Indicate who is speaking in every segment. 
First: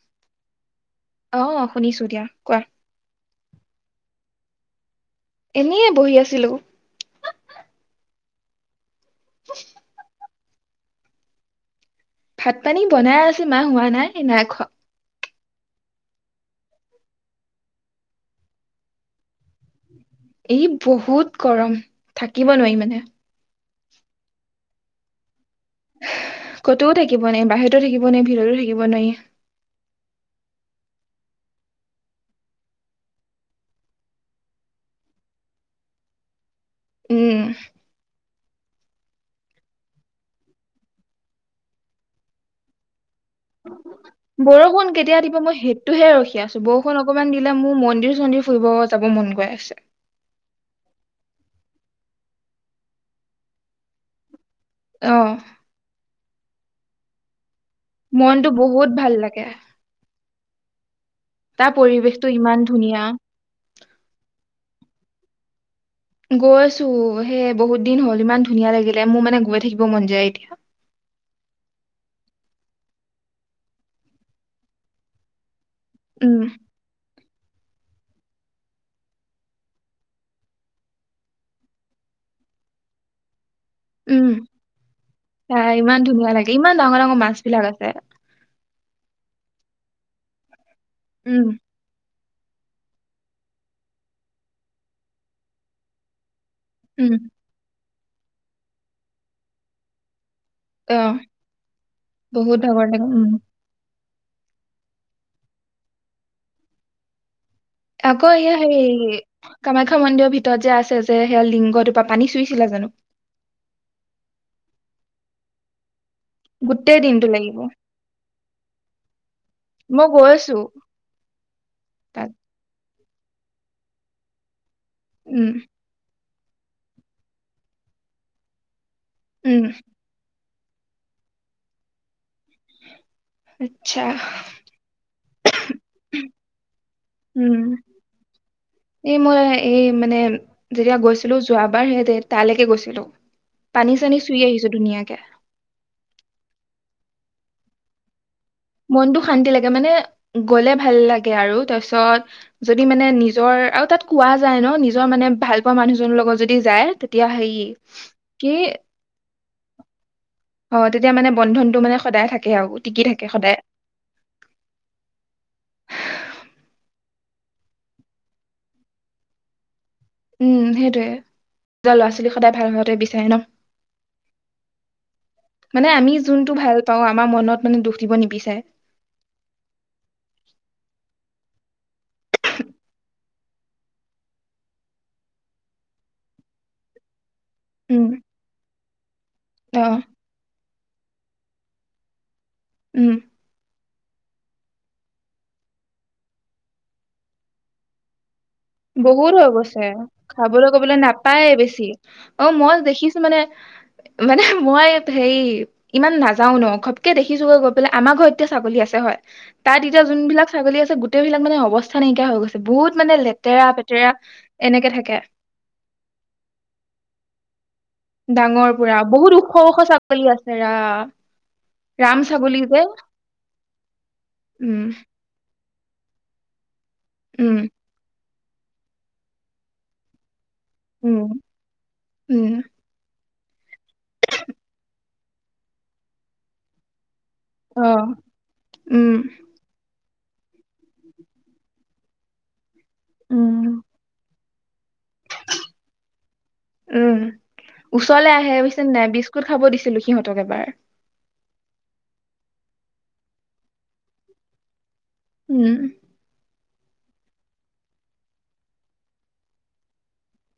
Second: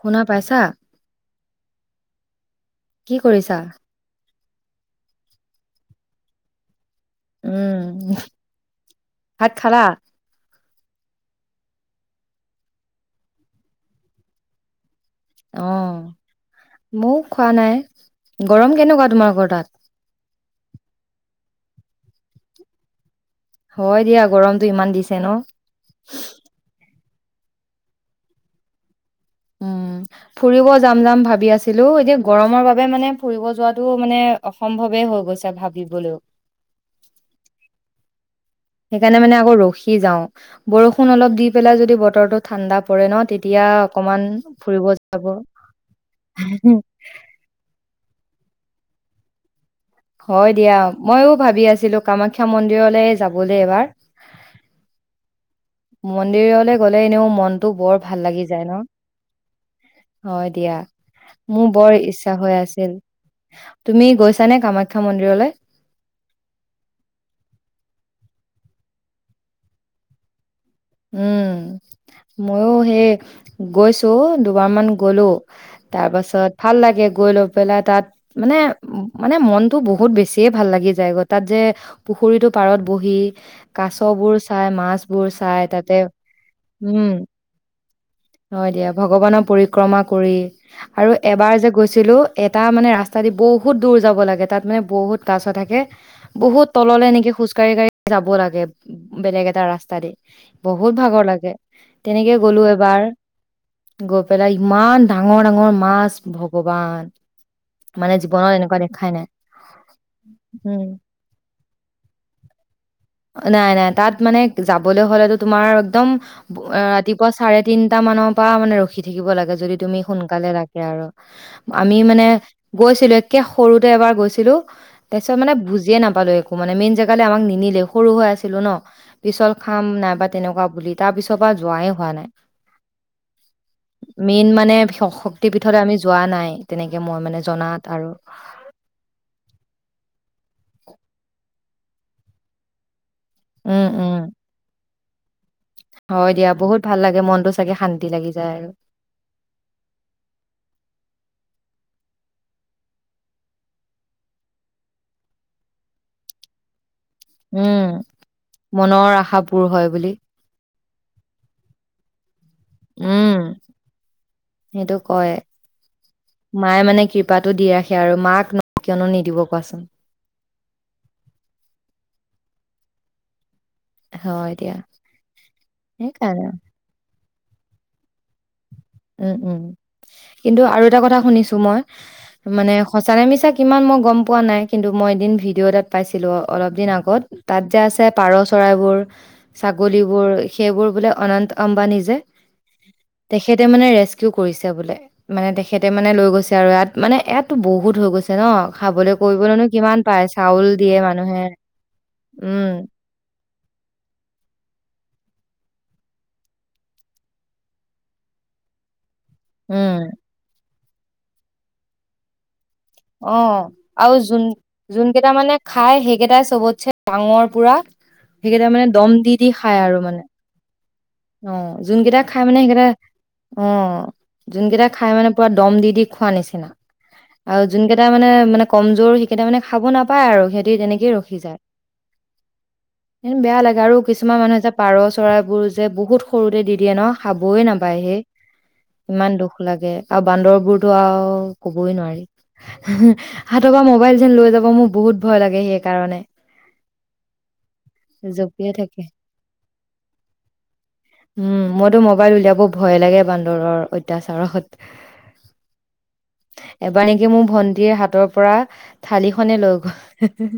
Speaker 1: শুনা পাইছা?
Speaker 2: অহ শুনিছো দিয়া কোৱা
Speaker 1: কি কৰিছা
Speaker 2: এনেয়ে বহি আছিলোঁ
Speaker 1: উম ভাত খালা
Speaker 2: ভাত পানী বনাই আছে মা হোৱা নাই নাই খোৱা
Speaker 1: অ মোৱো খোৱা নাই গৰম কেনেকুৱা তোমালোকৰ তাত
Speaker 2: ই বহুত গৰম থাকিব নোৱাৰি মানে
Speaker 1: হয় দিয়া গৰমতটো ইমান দিছে ন
Speaker 2: ক'তোও থাকিব নাই বাহিৰতো থিব নাই ভিতৰতো থাকিব নোৱাৰি
Speaker 1: উম ফুৰিব যাম যাম ভাবি আছিলো এতিয়া গৰমৰ বাবে মানে ফুৰিব যোৱাাতটো মানে অসম্ভৱেই হৈ গৈছে ভাবিবলৈও
Speaker 2: উম
Speaker 1: সেইকাৰণে মানে আকৌ ৰখি যাওঁ বৰষুণ অলপ দি পেলাই যদি বতৰটো ঠাণ্ডা পৰে ন তেতিয়া অকমান ফুৰিব
Speaker 2: বৰষুণ কেতিয়া
Speaker 1: যাব।
Speaker 2: দিব মই সেইটোহে ৰখি আছো বৰষুণ অকণমান দিলে মোৰ মন্দিৰ চন্দিৰ ফুৰিব যাব মন গৈ আছে
Speaker 1: হয় দিয়া মইও ভাবি আছিলো কামাখ্যা মন্দিৰলে যাবলৈ এবাৰ
Speaker 2: আহ
Speaker 1: মন্দিৰলৈ গ'লে এনেও মন
Speaker 2: মনটো বহুত ভাল লাগে
Speaker 1: হয় দিয়া।
Speaker 2: তাৰ
Speaker 1: মোৰ বৰ
Speaker 2: পৰিৱেশটো
Speaker 1: ইচ্ছা হৈ
Speaker 2: ইমান
Speaker 1: আছিল
Speaker 2: ধুনীয়া
Speaker 1: তুমি গৈছ নে কামাখ্যা ক্ষা মন্দিৰলৈ
Speaker 2: গৈছো হে বহুত দিন হ'ল ইমান ধুনীয়া লাগিলে মোৰ মানে গৈ থাকিব মন যায় এতিয়া
Speaker 1: উম ময়ো সেই গৈছো দুবাৰমান গলো তাৰ
Speaker 2: উম
Speaker 1: পাছত ভাল লাগে গৈ লৈ পেলাই তাত মানে মানে মনতটো বহুত বেছিয়ে ভাল লাগি যায় গ তাত যে পুখুৰীতটো পাৰত বহি
Speaker 2: উম
Speaker 1: কাছবোৰ চাই মাছবোৰ চাই
Speaker 2: তাই
Speaker 1: তাতে
Speaker 2: ইমান ধুনীয়া লাগে ইমান ডাঙৰ
Speaker 1: উম
Speaker 2: ডাঙৰ মাছ বিলাক আছে
Speaker 1: হয় দিয়া ভগৱানৰ পৰিক্ৰমা কৰি আৰু
Speaker 2: উম,
Speaker 1: এবাৰ যে গৈছিলো এটা মানে ৰাস্তা দি বহুত দূৰ যাব লাগে তাত মানে বহুত কাছ থাকে, বহুত তললে
Speaker 2: উম,
Speaker 1: এনেকে খোজকাৰি কাৰি যাব লাগে বেলেগ এটা ৰাস্তা দি বহুত
Speaker 2: অ,
Speaker 1: ভাগৰ লাগে তেনেকে
Speaker 2: বহুত
Speaker 1: গ'লো
Speaker 2: ভাগৰ
Speaker 1: এবাৰ
Speaker 2: লাগে, উম,
Speaker 1: গৈ পেলাই ইমান ডাঙৰ ডাঙৰ মাছ ভগৱান মানে
Speaker 2: আকৌ
Speaker 1: জীৱনত
Speaker 2: এয়া হে
Speaker 1: এনেকুৱা দেখাই নাই
Speaker 2: কামাখ্যা মন্দিৰৰ ভিতৰত যে
Speaker 1: উম,
Speaker 2: আছে যে সেয়া লিংগটোপ পানী চুইছিলা জানো
Speaker 1: বলে হ'লেতো তোমাৰ একদম
Speaker 2: গোটেই দিনটো
Speaker 1: ৰাতিপুৱা
Speaker 2: লাগিব,
Speaker 1: চাৰে তিনটা মানৰ পৰা মানে ৰখি থাকিব লাগে যদি তুমি
Speaker 2: মই
Speaker 1: সোনকালে
Speaker 2: গৈছো
Speaker 1: লাগে আৰু আমি মানে
Speaker 2: তাত,
Speaker 1: গৈছিলো একে সৰুতে এবাৰ গৈছিলো তাৰ
Speaker 2: উম,
Speaker 1: পিছতানে বুজিয়ে নাপালো একো মানে মেইন জেগালৈ আমাক নিনিলে সৰু হৈ আছিলো ন পিছল
Speaker 2: উম,
Speaker 1: খাম নাইবা তেনেকুৱা বুলি তাৰ পিছৰ পৰা যোৱাই হোৱা নাই
Speaker 2: আচ্ছা,
Speaker 1: মেইন মানে শক্তি পীঠলৈ আমি যোৱা নাই তেনেকে মই মানে
Speaker 2: উম,
Speaker 1: জনাত আৰু
Speaker 2: এই মই এই মানে যেতিয়া গৈছিলো যোৱাবাৰ সিহঁতে তালৈকে গৈছিলো
Speaker 1: উম
Speaker 2: পানী
Speaker 1: উম
Speaker 2: চানী চুই আহিছো ধুনীয়ীয়াকে কেহ
Speaker 1: হয় দিয়া বহুত ভাল লাগে মনতো চাগে শান্তি লাগি। যায় আৰু
Speaker 2: মনতটো শান্তি লাগে মানে গ'লে ভাল লাগে আৰু যাছ। পিছত যদি মানে নিজৰ আৰু তাত কোৱা যায় ন নিজৰ মানে ভাল পোৱা মানুহজনৰ লগত যদি যায় তেতিয়া হেৰি
Speaker 1: উম
Speaker 2: কি
Speaker 1: মনৰ আশা পূৰ হয় বুলি
Speaker 2: অ তেতিয়া মানে বন্ধনটো মানে সদায় থাকে আৰু টিকি থাকে
Speaker 1: উম
Speaker 2: সদায়
Speaker 1: সেইটো কয় মায়ে মানে কি কৃপাতো দি ৰাখে আৰু মাক কিয়নো নিদিব কোৱাচোন
Speaker 2: উম সেইটোৱে নিজৰ ল'ৰা ছোৱালী সদায় ভাল হোৱাতো এ বিচাৰে ন
Speaker 1: হয় দিয়া
Speaker 2: মানে আমি
Speaker 1: সেইকাৰণে
Speaker 2: যোনটো ভাল পাওঁ আমাৰ মনত মানে দুখ দিব নিবিচাৰে
Speaker 1: উম উম কিন্তু আৰু এটা কথা শুনিছো মই মানে সঁচানে মিছা কিমান মই গম পোৱা নাই কিন্তু মই এদিন ভিডিঅ' এটাত পাইছিলো অলপ দিন আগত তাত যে আছে
Speaker 2: উম
Speaker 1: পাৰ চৰাইবোৰ
Speaker 2: অ
Speaker 1: ছাগলীবোৰ সেইবোৰ বোলে অনন্ত আম্বানী যে
Speaker 2: উম
Speaker 1: এতিয়া মানে ৰেস্কিউ কৰিছে বোলে মানে তেখেতে মানে লৈ গৈছে আৰু ইয়াত মানে ইয়াতো বহুত হৈ গৈছে ন খাবলৈ
Speaker 2: বহুত হৈ
Speaker 1: কৰিবলৈনো
Speaker 2: গৈছে
Speaker 1: কিমান পায় চাউল
Speaker 2: খাবলৈ কবলৈ
Speaker 1: দিয়ে মানুহে
Speaker 2: নাপায়ে বেছি অ মই
Speaker 1: উম
Speaker 2: দেখিছো মানে মানে মই হেৰি ইমান নাযাও ন ঘপকে দেখিছো গৈ গৈ পেলাই আমাৰ ঘৰটো এতিয়া ছাগলী আছে হয় তাত এতিয়া
Speaker 1: উম
Speaker 2: যোনবিলাক ছাগলী আছে গোটেইলাক মানে অৱস্থা নাইকিয়া হৈ গৈছে বহুত মানে লেট
Speaker 1: অ আৰু যোন যোন কেইটা মানে খাই সেইকেইটাই চবতছে ডাঙৰ পুৰা সেইকেইটা
Speaker 2: ডাঙৰ
Speaker 1: মানে
Speaker 2: পুৰা
Speaker 1: দম দি
Speaker 2: বহুত
Speaker 1: দি
Speaker 2: ওখ
Speaker 1: খাই
Speaker 2: ওখ
Speaker 1: আৰু মানে
Speaker 2: ছাগলী আছে ৰা
Speaker 1: অ যোন
Speaker 2: ৰাম
Speaker 1: কেইটা খাই মানে
Speaker 2: ছাগলী যে
Speaker 1: সেইকেইটা অ যোন
Speaker 2: উম
Speaker 1: কেইটা খাই মানে পোৰা দম দি দি খোৱা নিছিনা
Speaker 2: উম
Speaker 1: আৰু যোনকেইটা মানে মানে কমজোৰ সেইকেইটা মানে খাব নাপায় আৰু সেহ টি তেনেকেই
Speaker 2: উম
Speaker 1: ৰখি যায়
Speaker 2: উম
Speaker 1: এনে বেয়া লাগে আৰু কিছুমান মানুহে যে পাৰ চৰাইবোৰ যে বহুত সৰুতে দি দিয়ে ন খাবই
Speaker 2: অ
Speaker 1: নাপায় হে
Speaker 2: উম
Speaker 1: ইমান দুখ লাগে আৰু বান্দৰবোৰতো আৰু কবই নোৱাৰি হুহু
Speaker 2: উম
Speaker 1: হাতৰ পৰা মোবাইল যেন লৈ যাব আকৌ মো
Speaker 2: উম ওচৰলে আহে
Speaker 1: জঁপিয়াই
Speaker 2: বুইজ নে
Speaker 1: থাকে।
Speaker 2: নাই বিস্কুট খাব দিছিলো সিহঁতক এবাৰ
Speaker 1: উম মইতো মোবাইল উলিয়াব ভয় লাগে বান্দৰৰ অত্যাচাৰত
Speaker 2: উম
Speaker 1: এবাৰ নেকি মোৰ ভন্টিৰ হাতৰ পৰা থালি খনে লৈ গ'ল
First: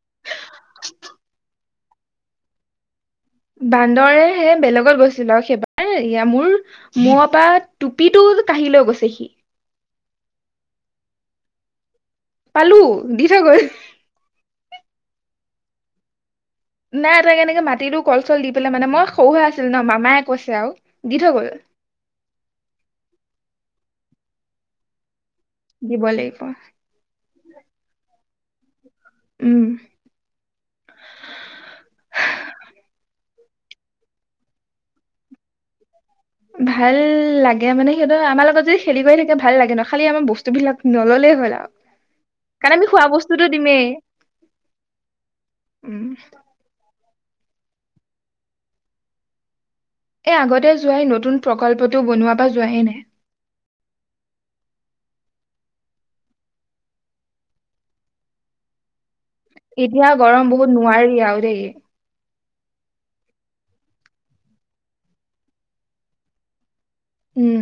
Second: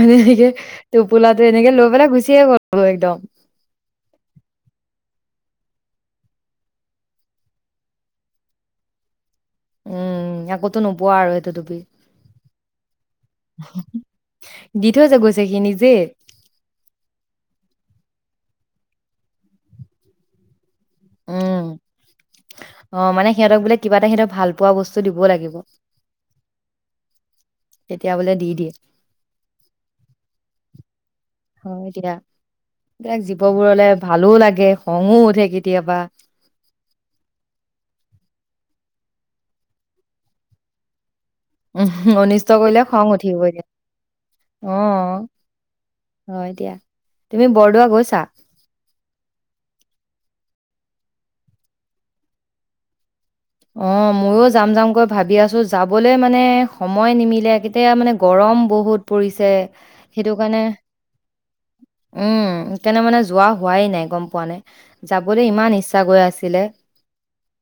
Speaker 1: মানে এনেকে টোপোলাটো এনেকে ল মানে গুছিয়ে গ'ল একদম
Speaker 2: বান্দৰে হে বেলেগত গৈছিলো আৰু সেইবাৰ মোৰ মুৰৰ পৰা টুপিটো কঢ়ি লৈ গৈছেহি
Speaker 1: উম আকৌটো নোপোৱা আৰু সেইটো টুবি
Speaker 2: পালো দি থৈ গ'ল
Speaker 1: গৈছে খিনি যে
Speaker 2: নাই তাক কেনেকে মাতিলো কল চল দি পেলাই মানে মই সৰু হৈ আছিলো ন মামাই কৈছে আৰু দি থৈ গ'ল
Speaker 1: উম অ মানে সিহঁতক বোলে কিবা এ সিহঁত ভাল পোৱা বস্তু দিব লাগে
Speaker 2: দিব লাগিব
Speaker 1: তেতিয়া বোলে দি দিয়ে
Speaker 2: উম
Speaker 1: হয় কিবা যিবো সেইবোৰলে ভালো লাগে খঙো উঠে কেতিয়াবা
Speaker 2: ভাল লাগে মানে সিহঁতৰ আমাৰ লগত যদি খেলি কৰি থাকে ভাল লাগে ন খালি আমাৰ বস্তু বিলাক নল'লে
Speaker 1: উমহ অনিষ্ট কৰিলে খং উঠিব
Speaker 2: দিমেই।
Speaker 1: দিয়া অহ হয় দিয়া তুমি বৰদোৱা গৈছা
Speaker 2: এই আগতে যোৱাই নতুন প্ৰকল্পটো বনোৱাৰ পৰা যোৱাহে নাই
Speaker 1: অ ময়ো যাম যাম গৈ ভাবি আছো যাবলৈ মানে সময় নিমিলে কেতিয়া মানে গৰম বহুত পৰিছে
Speaker 2: এতিয়া
Speaker 1: সেইটো
Speaker 2: গৰম
Speaker 1: কাৰণে
Speaker 2: বহুত নোৱাৰি আৰু দেই
Speaker 1: সেইকাৰণেই মানে যোৱা হোৱাই নাই গম পোৱা নে যাবলৈ ইমান ইচ্ছা গৈ আছিলে
Speaker 2: উম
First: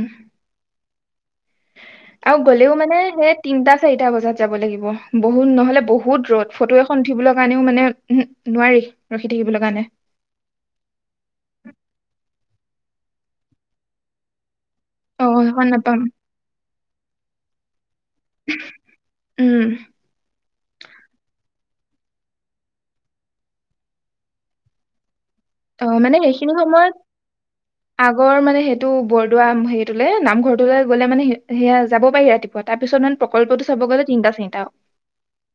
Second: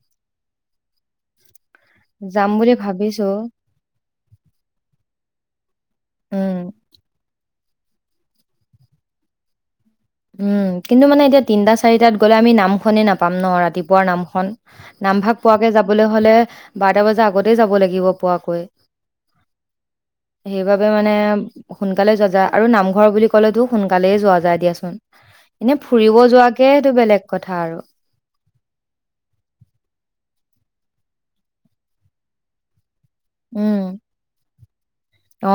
Speaker 2: আৰু
Speaker 1: যাম বুলি
Speaker 2: গ'লেও মানে
Speaker 1: ভাবিছো।
Speaker 2: সেই তিনটা চাৰিটা বজাত যাব লাগিব বহুত নহলে বহুত বহুত ৰদ
Speaker 1: উম,
Speaker 2: ফটো এখন উঠিবলৈ কাৰণে কাৰণেও মানে উম নোৱাৰি ৰখি থাকিবলৈ কাৰণে
Speaker 1: উম কিন্তু মানে এতিয়া তিনটা চাৰিটাত গলে আমি নামখনেই নাপাম ন ৰাতিপুৱাৰ নামখন
Speaker 2: অ
Speaker 1: নামভাগ
Speaker 2: সেইখন
Speaker 1: পোৱাকে
Speaker 2: নাপাম
Speaker 1: যাবলৈ হলে বাৰটা বজা আগত তে যাব লাগিব পোৱাকৈ
Speaker 2: উম
Speaker 1: সেইবাবে মানে সোনকালে যোৱা যায় আৰু নামঘৰ বুলি ক'লেতো সোনকালেই যোৱা যায় দিয়াচোন এনে
Speaker 2: অ
Speaker 1: ফুৰিব
Speaker 2: মানে সেইখিনি
Speaker 1: যোৱাকে সেইটো
Speaker 2: সময়ত
Speaker 1: বেলেগ কথা আৰু।
Speaker 2: আগৰ মানে সেইটো বৰদোৱা হেৰিটোলে নামঘৰ লৈ গ'লে মানে সেয়া যাব পাৰি ৰাতিপুৱা তাৰ পিছত মানে প্ৰকল্পতো
Speaker 1: উম,
Speaker 2: চাব গ'লে তিনিটা চাৰিটা আৰু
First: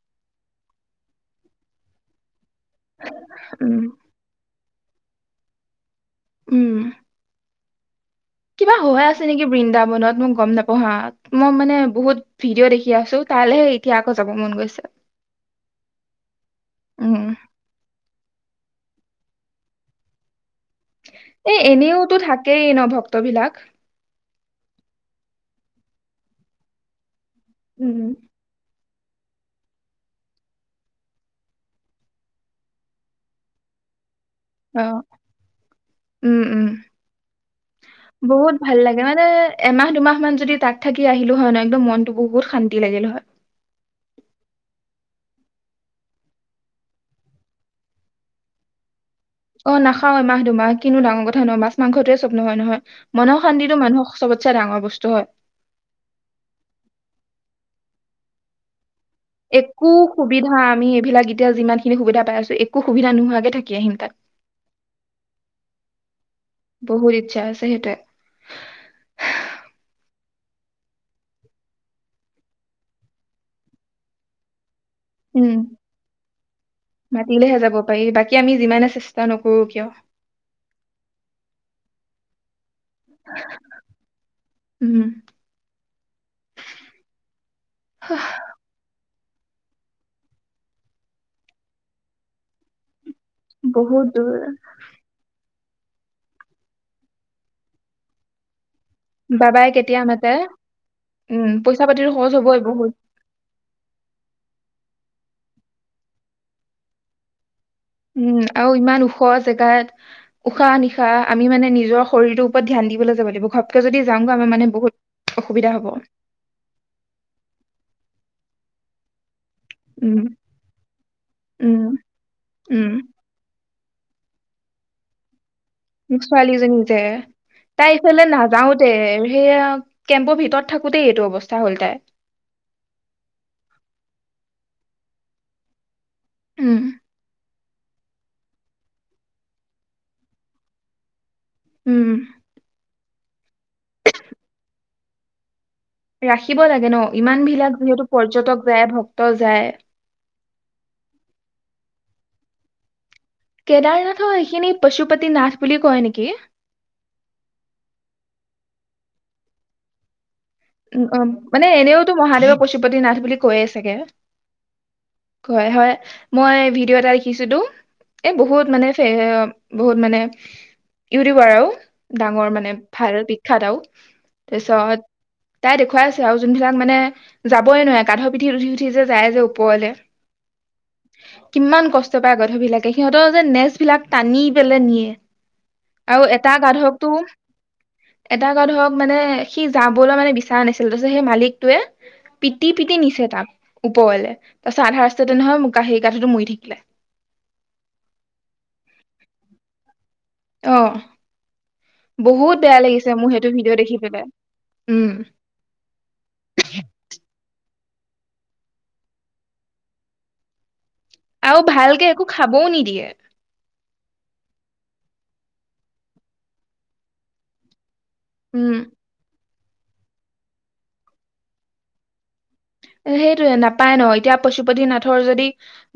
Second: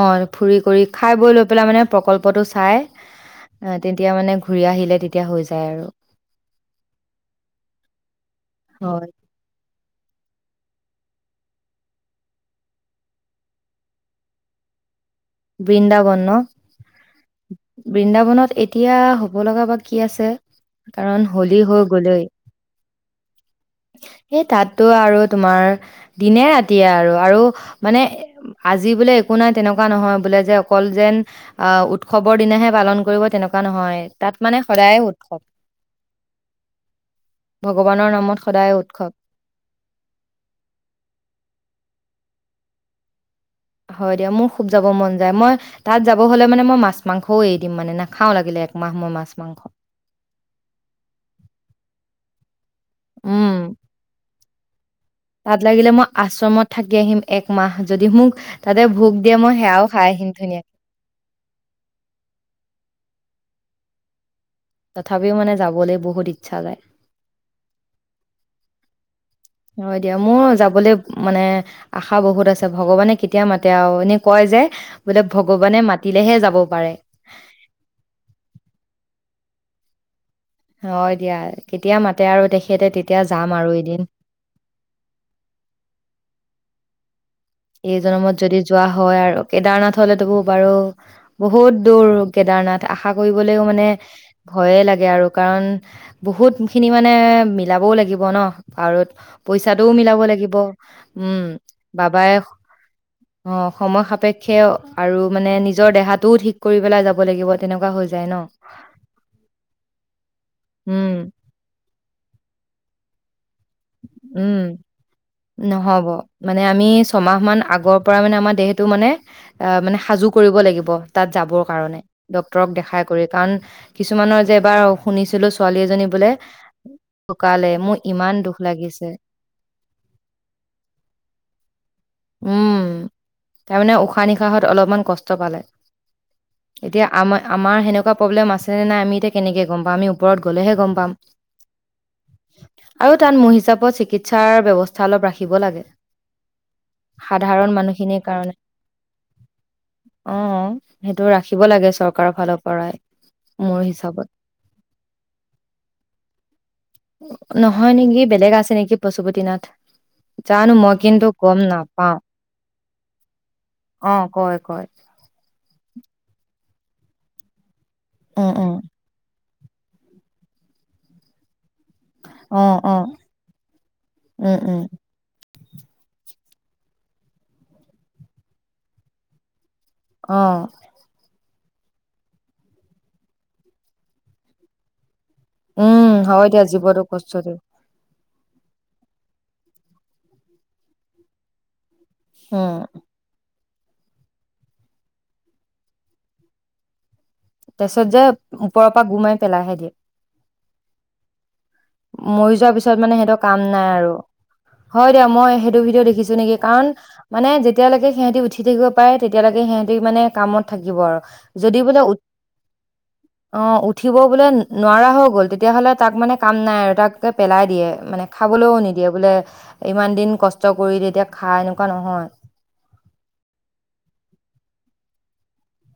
Speaker 1: অ ফুৰি কৰি খাই বৈ লৈ পেলাই মানে প্ৰকল্পটো চ খাই
Speaker 2: উম
Speaker 1: অ তেতিয়া মানে ঘূৰি আহিলে তেতিয়া হৈ যায় আৰু
Speaker 2: উম কিবা
Speaker 1: হয়।
Speaker 2: হৈ আছে নেকি বৃন্দা বনত মোক গম নাপাও হা মই মানে বহুত ভিডিঅ' দেখি আছো তালৈহে এতিয়া আকৌ যাব মন গৈছে।
Speaker 1: বৃন্দাবন ন
Speaker 2: উম
Speaker 1: বৃন্দাবনত এতি এতিয়া হ'ব লগা বা কি আছে কাৰণ
Speaker 2: এ
Speaker 1: হোলী হৈ
Speaker 2: এনেওতো
Speaker 1: গলেই
Speaker 2: থাকেই ন ভক্তবিলাক
Speaker 1: সেই তাতটো আৰু তোমাৰ দিনে ৰাতিয়ে আৰু আৰু মানে
Speaker 2: উম
Speaker 1: আজি আজি বোলে একো নাই তেনেকুৱা নহয়। বোলে যে অকল যেন উৎসৱৰ দিনাহে পালন কৰিব তেনেকুৱা নহয়। তাত মানে
Speaker 2: অহ
Speaker 1: সদায় উৎসৱ
Speaker 2: উম উম
Speaker 1: ভগৱানৰ নামত
Speaker 2: বহুত
Speaker 1: সদায়
Speaker 2: ভাল লাগে
Speaker 1: উৎসৱ
Speaker 2: মানে এমাহ দুমাহ মান যদি তাক থাকি আহিলো হয় নহ একদম মনতটো বহুত শান্তি লাগিল হয়
Speaker 1: হয় দিয়া মোৰ খুব যাব মন যায় মই তাত যাব হলে মানে মই মাছ মাংসও এৰি দিম মানে নাখাও লাগিলে একমাহ মই মাছ মাংস
Speaker 2: অহ নাখাও এমাহ দুমাহ কিনো ডাঙৰ কথা নহয় মাছ মাংসটোৱে চব নহয় নহয় মনৰ
Speaker 1: উম
Speaker 2: শান্তিতো মানুহক চবত চে ডাঙৰ বস্তু হয়
Speaker 1: তাত লাগিলে মই আশ্ৰমত থাকি আহিম একমাহ যদি মোক তাতে ভোগ দিয়ে মই সেয়াও
Speaker 2: একো
Speaker 1: খাই আহিম
Speaker 2: সুবিধা
Speaker 1: ধুনীয়াকে
Speaker 2: আমি এইবিলাক এতিয়া যিমান খিনি সুবিধা পাই আছো একো সুবিধা নোহোৱাকে থাকিম থাকি আহিম তাক
Speaker 1: তথাপিও মানে যাবলৈ বহুত্ ইচ্ছা যায়
Speaker 2: বহুত ইচ্ছা আছে হেইটোৱে। হা হা
Speaker 1: হয় দিয়া মোৰ যাবলৈ মানে আশা বহুত আছে ভগৱানে কেতিয়া মাতে আৰু এনে কয় যে বোলে
Speaker 2: উম
Speaker 1: ভগৱানে মাতিলেহে যাব পাৰে
Speaker 2: মাতিলেহে যাব পাৰি বাকী আমি যিমানে চেষ্টা নকৰো নকৰো কিয়।
Speaker 1: হয় দিয়া কেতিয়া মাতে আৰু দেখি তেখেতে তেতিয়া যাম আৰু এদিন।
Speaker 2: উম
Speaker 1: এই জনমত যদি যোৱা হয় আৰু কেদাৰনাথ হ'লেতো বাৰু বহুত দূৰ কেদাৰনাথ আশা কৰিবলৈও মানে
Speaker 2: বহুত দূৰ
Speaker 1: ভয়ে লাগে আৰু কাৰণ বহুত খিনি মানে মিলাবও লাগিব ন পত
Speaker 2: বাবাই
Speaker 1: পইচাটোও
Speaker 2: কেতিয়া
Speaker 1: মিলাব
Speaker 2: মাতে
Speaker 1: লাগিব উম
Speaker 2: পইচা পাতিতো
Speaker 1: বাবাই
Speaker 2: খৰচ হ'বই বহুত
Speaker 1: অহ সময় সাপেক্ষে আৰু মানে নিজৰ দেহাটোও ঠিক কৰি পেলাই যাব লাগিব। তেনেকুৱা হৈ যায় ন
Speaker 2: উম। আৰু ইমান ওখ জেগাত উশাহ
Speaker 1: উম
Speaker 2: নিশাহ আমি মানে নিজৰ শৰীৰটোৰ ওপৰত ধ্যান দিবলৈ যাব লাগিব। কৈ যদি যাওঁগৈ আমাৰ
Speaker 1: উম
Speaker 2: মানে বহুত অসুবিধা হ'ব
Speaker 1: নহব মানে আমি ছমাহ মান আগৰ পৰা মানে আমাৰ দেহটো মানে আহ মানে
Speaker 2: উম
Speaker 1: সাজু কৰিব লাগিব তাত যাবৰ
Speaker 2: উম
Speaker 1: কাৰণে ডক্টৰক
Speaker 2: উম
Speaker 1: দেখাই কৰি কাৰণ কিছুমানৰ যে এবাৰ শুনিছিলো ছোৱালী এজনী
Speaker 2: [unintelligible]
Speaker 1: বোলে
Speaker 2: ছোৱালীজনী যে,
Speaker 1: ঢুকালে
Speaker 2: তাই
Speaker 1: মোৰ
Speaker 2: ইফালে
Speaker 1: ইমান দুখ
Speaker 2: নাযাওতে
Speaker 1: লাগিছে
Speaker 2: সেইয়া কেম্পৰ ভিতৰত থাকোতেই এইটো অৱস্থা হ'ল তাই
Speaker 1: হত অলপমান কষ্ট পালে।
Speaker 2: উম
Speaker 1: এতিয়া আমা আমাৰ সেনেকুৱা প্ৰব্লেম আছেনে নাই আমি এতি কেনেকে গম পাম আমি ওপৰত গলেহে গম পাম।
Speaker 2: উম।
Speaker 1: আৰু তাত মোৰ হিচাপত চিকিৎসাৰ ব্যৱ [unintelligible] ৰাখিব লাগে।
Speaker 2: ৰাখিব লাগে ন ইমান
Speaker 1: সাধাৰণ
Speaker 2: বিলাকে যিহেতু
Speaker 1: মানুহখিনিৰ কাৰণে
Speaker 2: পৰ্যটক যায়, ভক্ত যায়।
Speaker 1: অ সেইটো ৰাখিব লাগে চৰকাৰৰ ফালৰ পৰাই মোৰ হিচাপত
Speaker 2: কেদাৰনাথৰ এইখিনি পচুপতি নাথ বুলি কয় নেকি?
Speaker 1: নহয় নেকি বেলেগ আছে নেকি পচুপতি নাথ?
Speaker 2: উ অ মানে এনেওতো
Speaker 1: নাপাওঁ।
Speaker 2: মহাদেৱে পশুপতি নাথ বুলি কৈয়ে চাগে।
Speaker 1: অ কয় কয়।
Speaker 2: কয় হয়। মই ভিডিঅ' এটা [unintelligible] এ
Speaker 1: উম
Speaker 2: বহুত
Speaker 1: উম
Speaker 2: মানে বহুত মানে ইউটিউবাৰও ডাঙৰ
Speaker 1: অ
Speaker 2: মানে
Speaker 1: অ
Speaker 2: ভাল বিখ্যাত আউ
Speaker 1: উম উম
Speaker 2: পিছত তাই দেখুৱাই আছে আৰু যোনবিলাক মানে যাবই নোৱাৰে গাধৰ পিঠিত উঠি - উঠি যে যায় যে ওপৰলে
Speaker 1: অ'।
Speaker 2: কিমান কষ্ট পায় গাধবিলাকে সিহঁতৰ যে নেজ বিলাক টানি পেলে নিয়ে।
Speaker 1: উম।
Speaker 2: আৰু
Speaker 1: হয়
Speaker 2: এটা
Speaker 1: দিয়া জীৱতোক
Speaker 2: গাধকটো
Speaker 1: কষ্ট দিয়া।
Speaker 2: এটা গাধক মানে সি জা মানে বিচাৰা নাছিল তাৰপিত সেই মালিকটোৱে পিটি
Speaker 1: উম
Speaker 2: পিটি নিছে তাক। ওপৰলে, তাৰপাছত আধা ৰাস্তাতে নহয় [unintelligible] [unintelligible] মৰি থাকিলে।
Speaker 1: তাপিছত যে ওপৰৰ পৰা গোৰ মাৰি পেলাইহে দিয়ে।
Speaker 2: অহ।
Speaker 1: মৰি যোৱা পিছত মানে সিহতৰ কাম
Speaker 2: ভিডিঅ'
Speaker 1: নাই
Speaker 2: দেখি
Speaker 1: আৰু।
Speaker 2: পেলাই
Speaker 1: হয়
Speaker 2: উম
Speaker 1: দিয়া মই সেইটো ভিডিঅ' দেখিছো নেকি কাৰণ মানে যেত তেতিয়ালৈকে সিহঁতি উঠি থাকিব পাৰে তেতিয়ালৈকে সিহঁতি মানে কামত থাকিব আৰু যদি বোলে
Speaker 2: ভালকে একো খাবও নিদিয়ে
Speaker 1: অ উঠিব বোলে নোৱাৰা হৈ গ'ল তেতিয়াহ'লে তাক মানে কাম নাই আৰু তাকটো পেলাই দিয়ে মানে খাবলৈও
Speaker 2: উম
Speaker 1: নিদিয়ে বোলে ইমান দিন কষ্ট কৰি তেতিয়া খা এনেকুৱা নহয়
Speaker 2: সেইটোয়ে নাপায় ন এতিয়া পশুপতি নাথৰ যদি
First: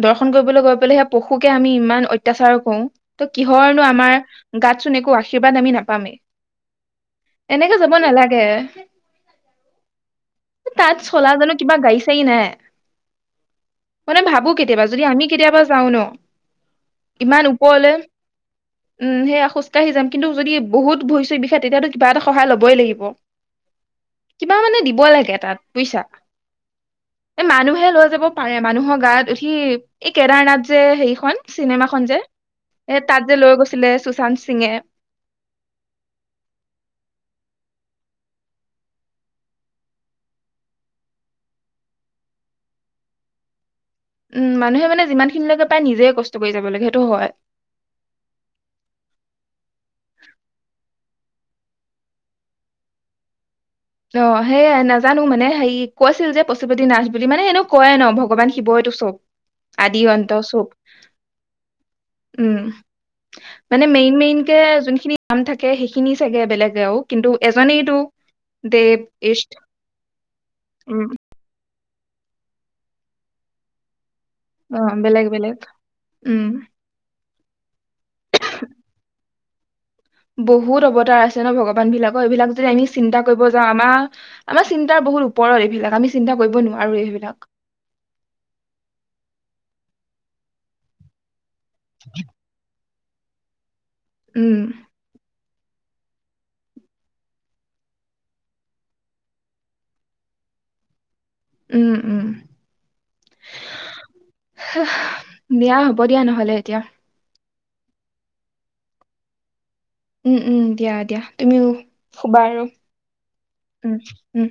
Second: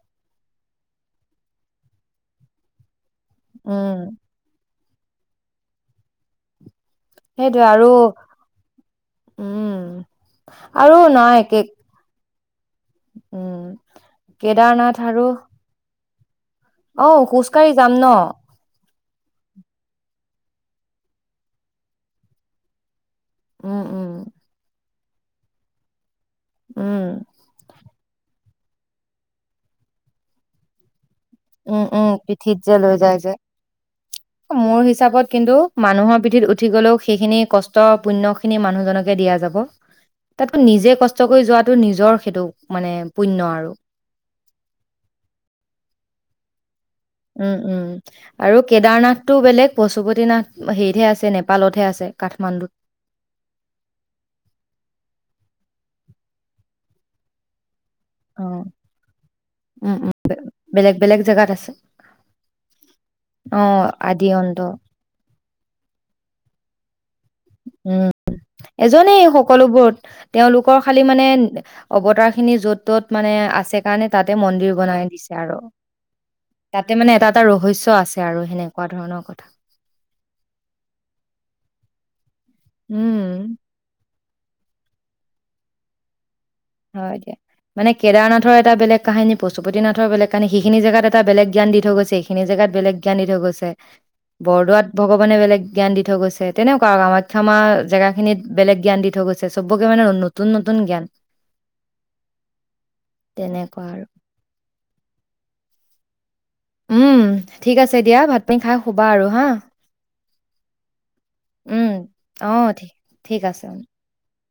Speaker 2: দৰ্শন কৰিবলৈ গৈ পেলাই সেই পশুকে আমি ইমান অত্যাচাৰ কৰো ত কিহৰনো
Speaker 1: উম,
Speaker 2: আমাৰ গাত চোন একো আশীৰ্বাদ আমি নাপামেই
Speaker 1: সেইটোৱে
Speaker 2: এনেকে
Speaker 1: আৰু
Speaker 2: যাব নালাগে
Speaker 1: উম
Speaker 2: তাত
Speaker 1: আৰু
Speaker 2: চলা
Speaker 1: নহয়
Speaker 2: জানো
Speaker 1: একে
Speaker 2: কিবা গাড়ী চাড়ী নাই মানে ভাবো কেতিয়াবা
Speaker 1: কেদাৰনাথ
Speaker 2: যদি আমি
Speaker 1: আৰু
Speaker 2: কেতিয়াবা যাও ন
Speaker 1: অ',
Speaker 2: ইমান
Speaker 1: খোজকাঢ়ি
Speaker 2: ওপৰলে
Speaker 1: যাম ন?
Speaker 2: উম সেইয়া খোজকাঢ়ি যাম কিন্তু যদি বহুত ভৰি চৰি বিষায় তেতিয়াতো কিবা এটা সহায় লবই লাগিব
Speaker 1: উম উম
Speaker 2: ব লাগে তাত বুইছা
Speaker 1: উম,
Speaker 2: এই মানুহে লৈ যাব পাৰে মানুহৰ গাত উঠি এই কেদাৰনাথ যে হেৰি
Speaker 1: উম উম পিঠিত যে লৈ যায় যে
Speaker 2: লৈ গৈছিলে সুশান্ত সিঙে
Speaker 1: মোৰ হিচাপত কিন্তু মানুহৰ পিঠিত উঠি গলেও সেইখিনি কষ্ট কষ্ট পুণ্য খিনি মানুহজনকে দিয়া যাব তাতকে নিজে কষ্ট কৰি যোৱাটো নিজৰ সেইটো মানে পুণ্য আৰু
Speaker 2: উম মানুহে মানে যিমান খিনিলৈকে পাৰে নিজে কষ্ট কৰি যাব লাগে সেইটো হয়
Speaker 1: উম উম আৰু কেদাৰনাথটো বেলেগ পশুপতি নাথ হেৰিতহে আছে নেপালতহে আছে কাঠমাণ্ডুত
Speaker 2: অ সেয়াই নাজানো মানে হেৰি কৈছিল যে পশুপতি নাথ বুলি মানে এনেও কয় ন ভগৱান
Speaker 1: অ',
Speaker 2: শিৱইটো চব
Speaker 1: উম,
Speaker 2: আদি
Speaker 1: উম।
Speaker 2: অন্ত চব
Speaker 1: বেলেগ বেলেগ জেগাত আছে
Speaker 2: উম মানে
Speaker 1: অ',
Speaker 2: মেইন
Speaker 1: আদি
Speaker 2: মেইন কে
Speaker 1: অন্ত
Speaker 2: যোনখিনি নাম থাকে সেইখিনি চাগে বেলেগেও কিন্তু এজনিটো
Speaker 1: উম, এজনেই সকলোবোৰত তেওঁলোকৰ খালি
Speaker 2: উম
Speaker 1: মানে অৱতাৰ খিনি য'ত ত'ত মানে আছে কাৰণে তাতে মন্দিৰ
Speaker 2: অ
Speaker 1: বনাই
Speaker 2: বেলেগ
Speaker 1: দিছে
Speaker 2: বেলেগ
Speaker 1: আৰু
Speaker 2: উম
Speaker 1: তাতে মানে এটা এটা ৰহস্য আছে আৰু সেনেকুৱা ধৰণৰ কথা
Speaker 2: বহুত অৱতাৰ আছে ন ভগৱান বিলাকৰ এইবিলাক যদি আমি
Speaker 1: উম,
Speaker 2: চিন্তা কৰিব যাওঁ আমাৰ আমাৰ চিন্তাৰ বহুত ওপৰত এইবিলাক আমি চিন্তা কৰিব নোৱাৰো
Speaker 1: হয় দিয়া
Speaker 2: এইবিলাক
Speaker 1: মানে কেদাৰনাথৰ এটা বেলেগ কাহিনী প্ৰস্তুত চুপতিনাথৰ বেগ কাৰণে সিখিন জেগাত এটা বলেগ জ্ঞান থৈছে এইখিন জেগাত বেলেগ জ্ঞান দি থৈ গৈছে
Speaker 2: উম
Speaker 1: বৰদোৱাত ভগৱানে বেলেগ জ্ঞান দি থৈ গৈছে তেনেকুৱা আৰু কামাখ্যাামা জেগাখিনিত বেলেগ জ্ঞান দি থৈ গৈছে চবকে মানে নতুন নতুন জ্ঞান
Speaker 2: উম উম
Speaker 1: তেনেকুৱা আৰু
Speaker 2: বিয়া হব হ'ব দিয়া নহ'লে এতিয়া
Speaker 1: উম ঠিক আছে দিয়া ভাত পানী খাই শুবা আৰু হা
Speaker 2: উম উম দিয়া দিয়া তুমিও
Speaker 1: উম
Speaker 2: শোবা
Speaker 1: অ
Speaker 2: আৰু
Speaker 1: ঠিক ঠিক আছে
Speaker 2: উম উম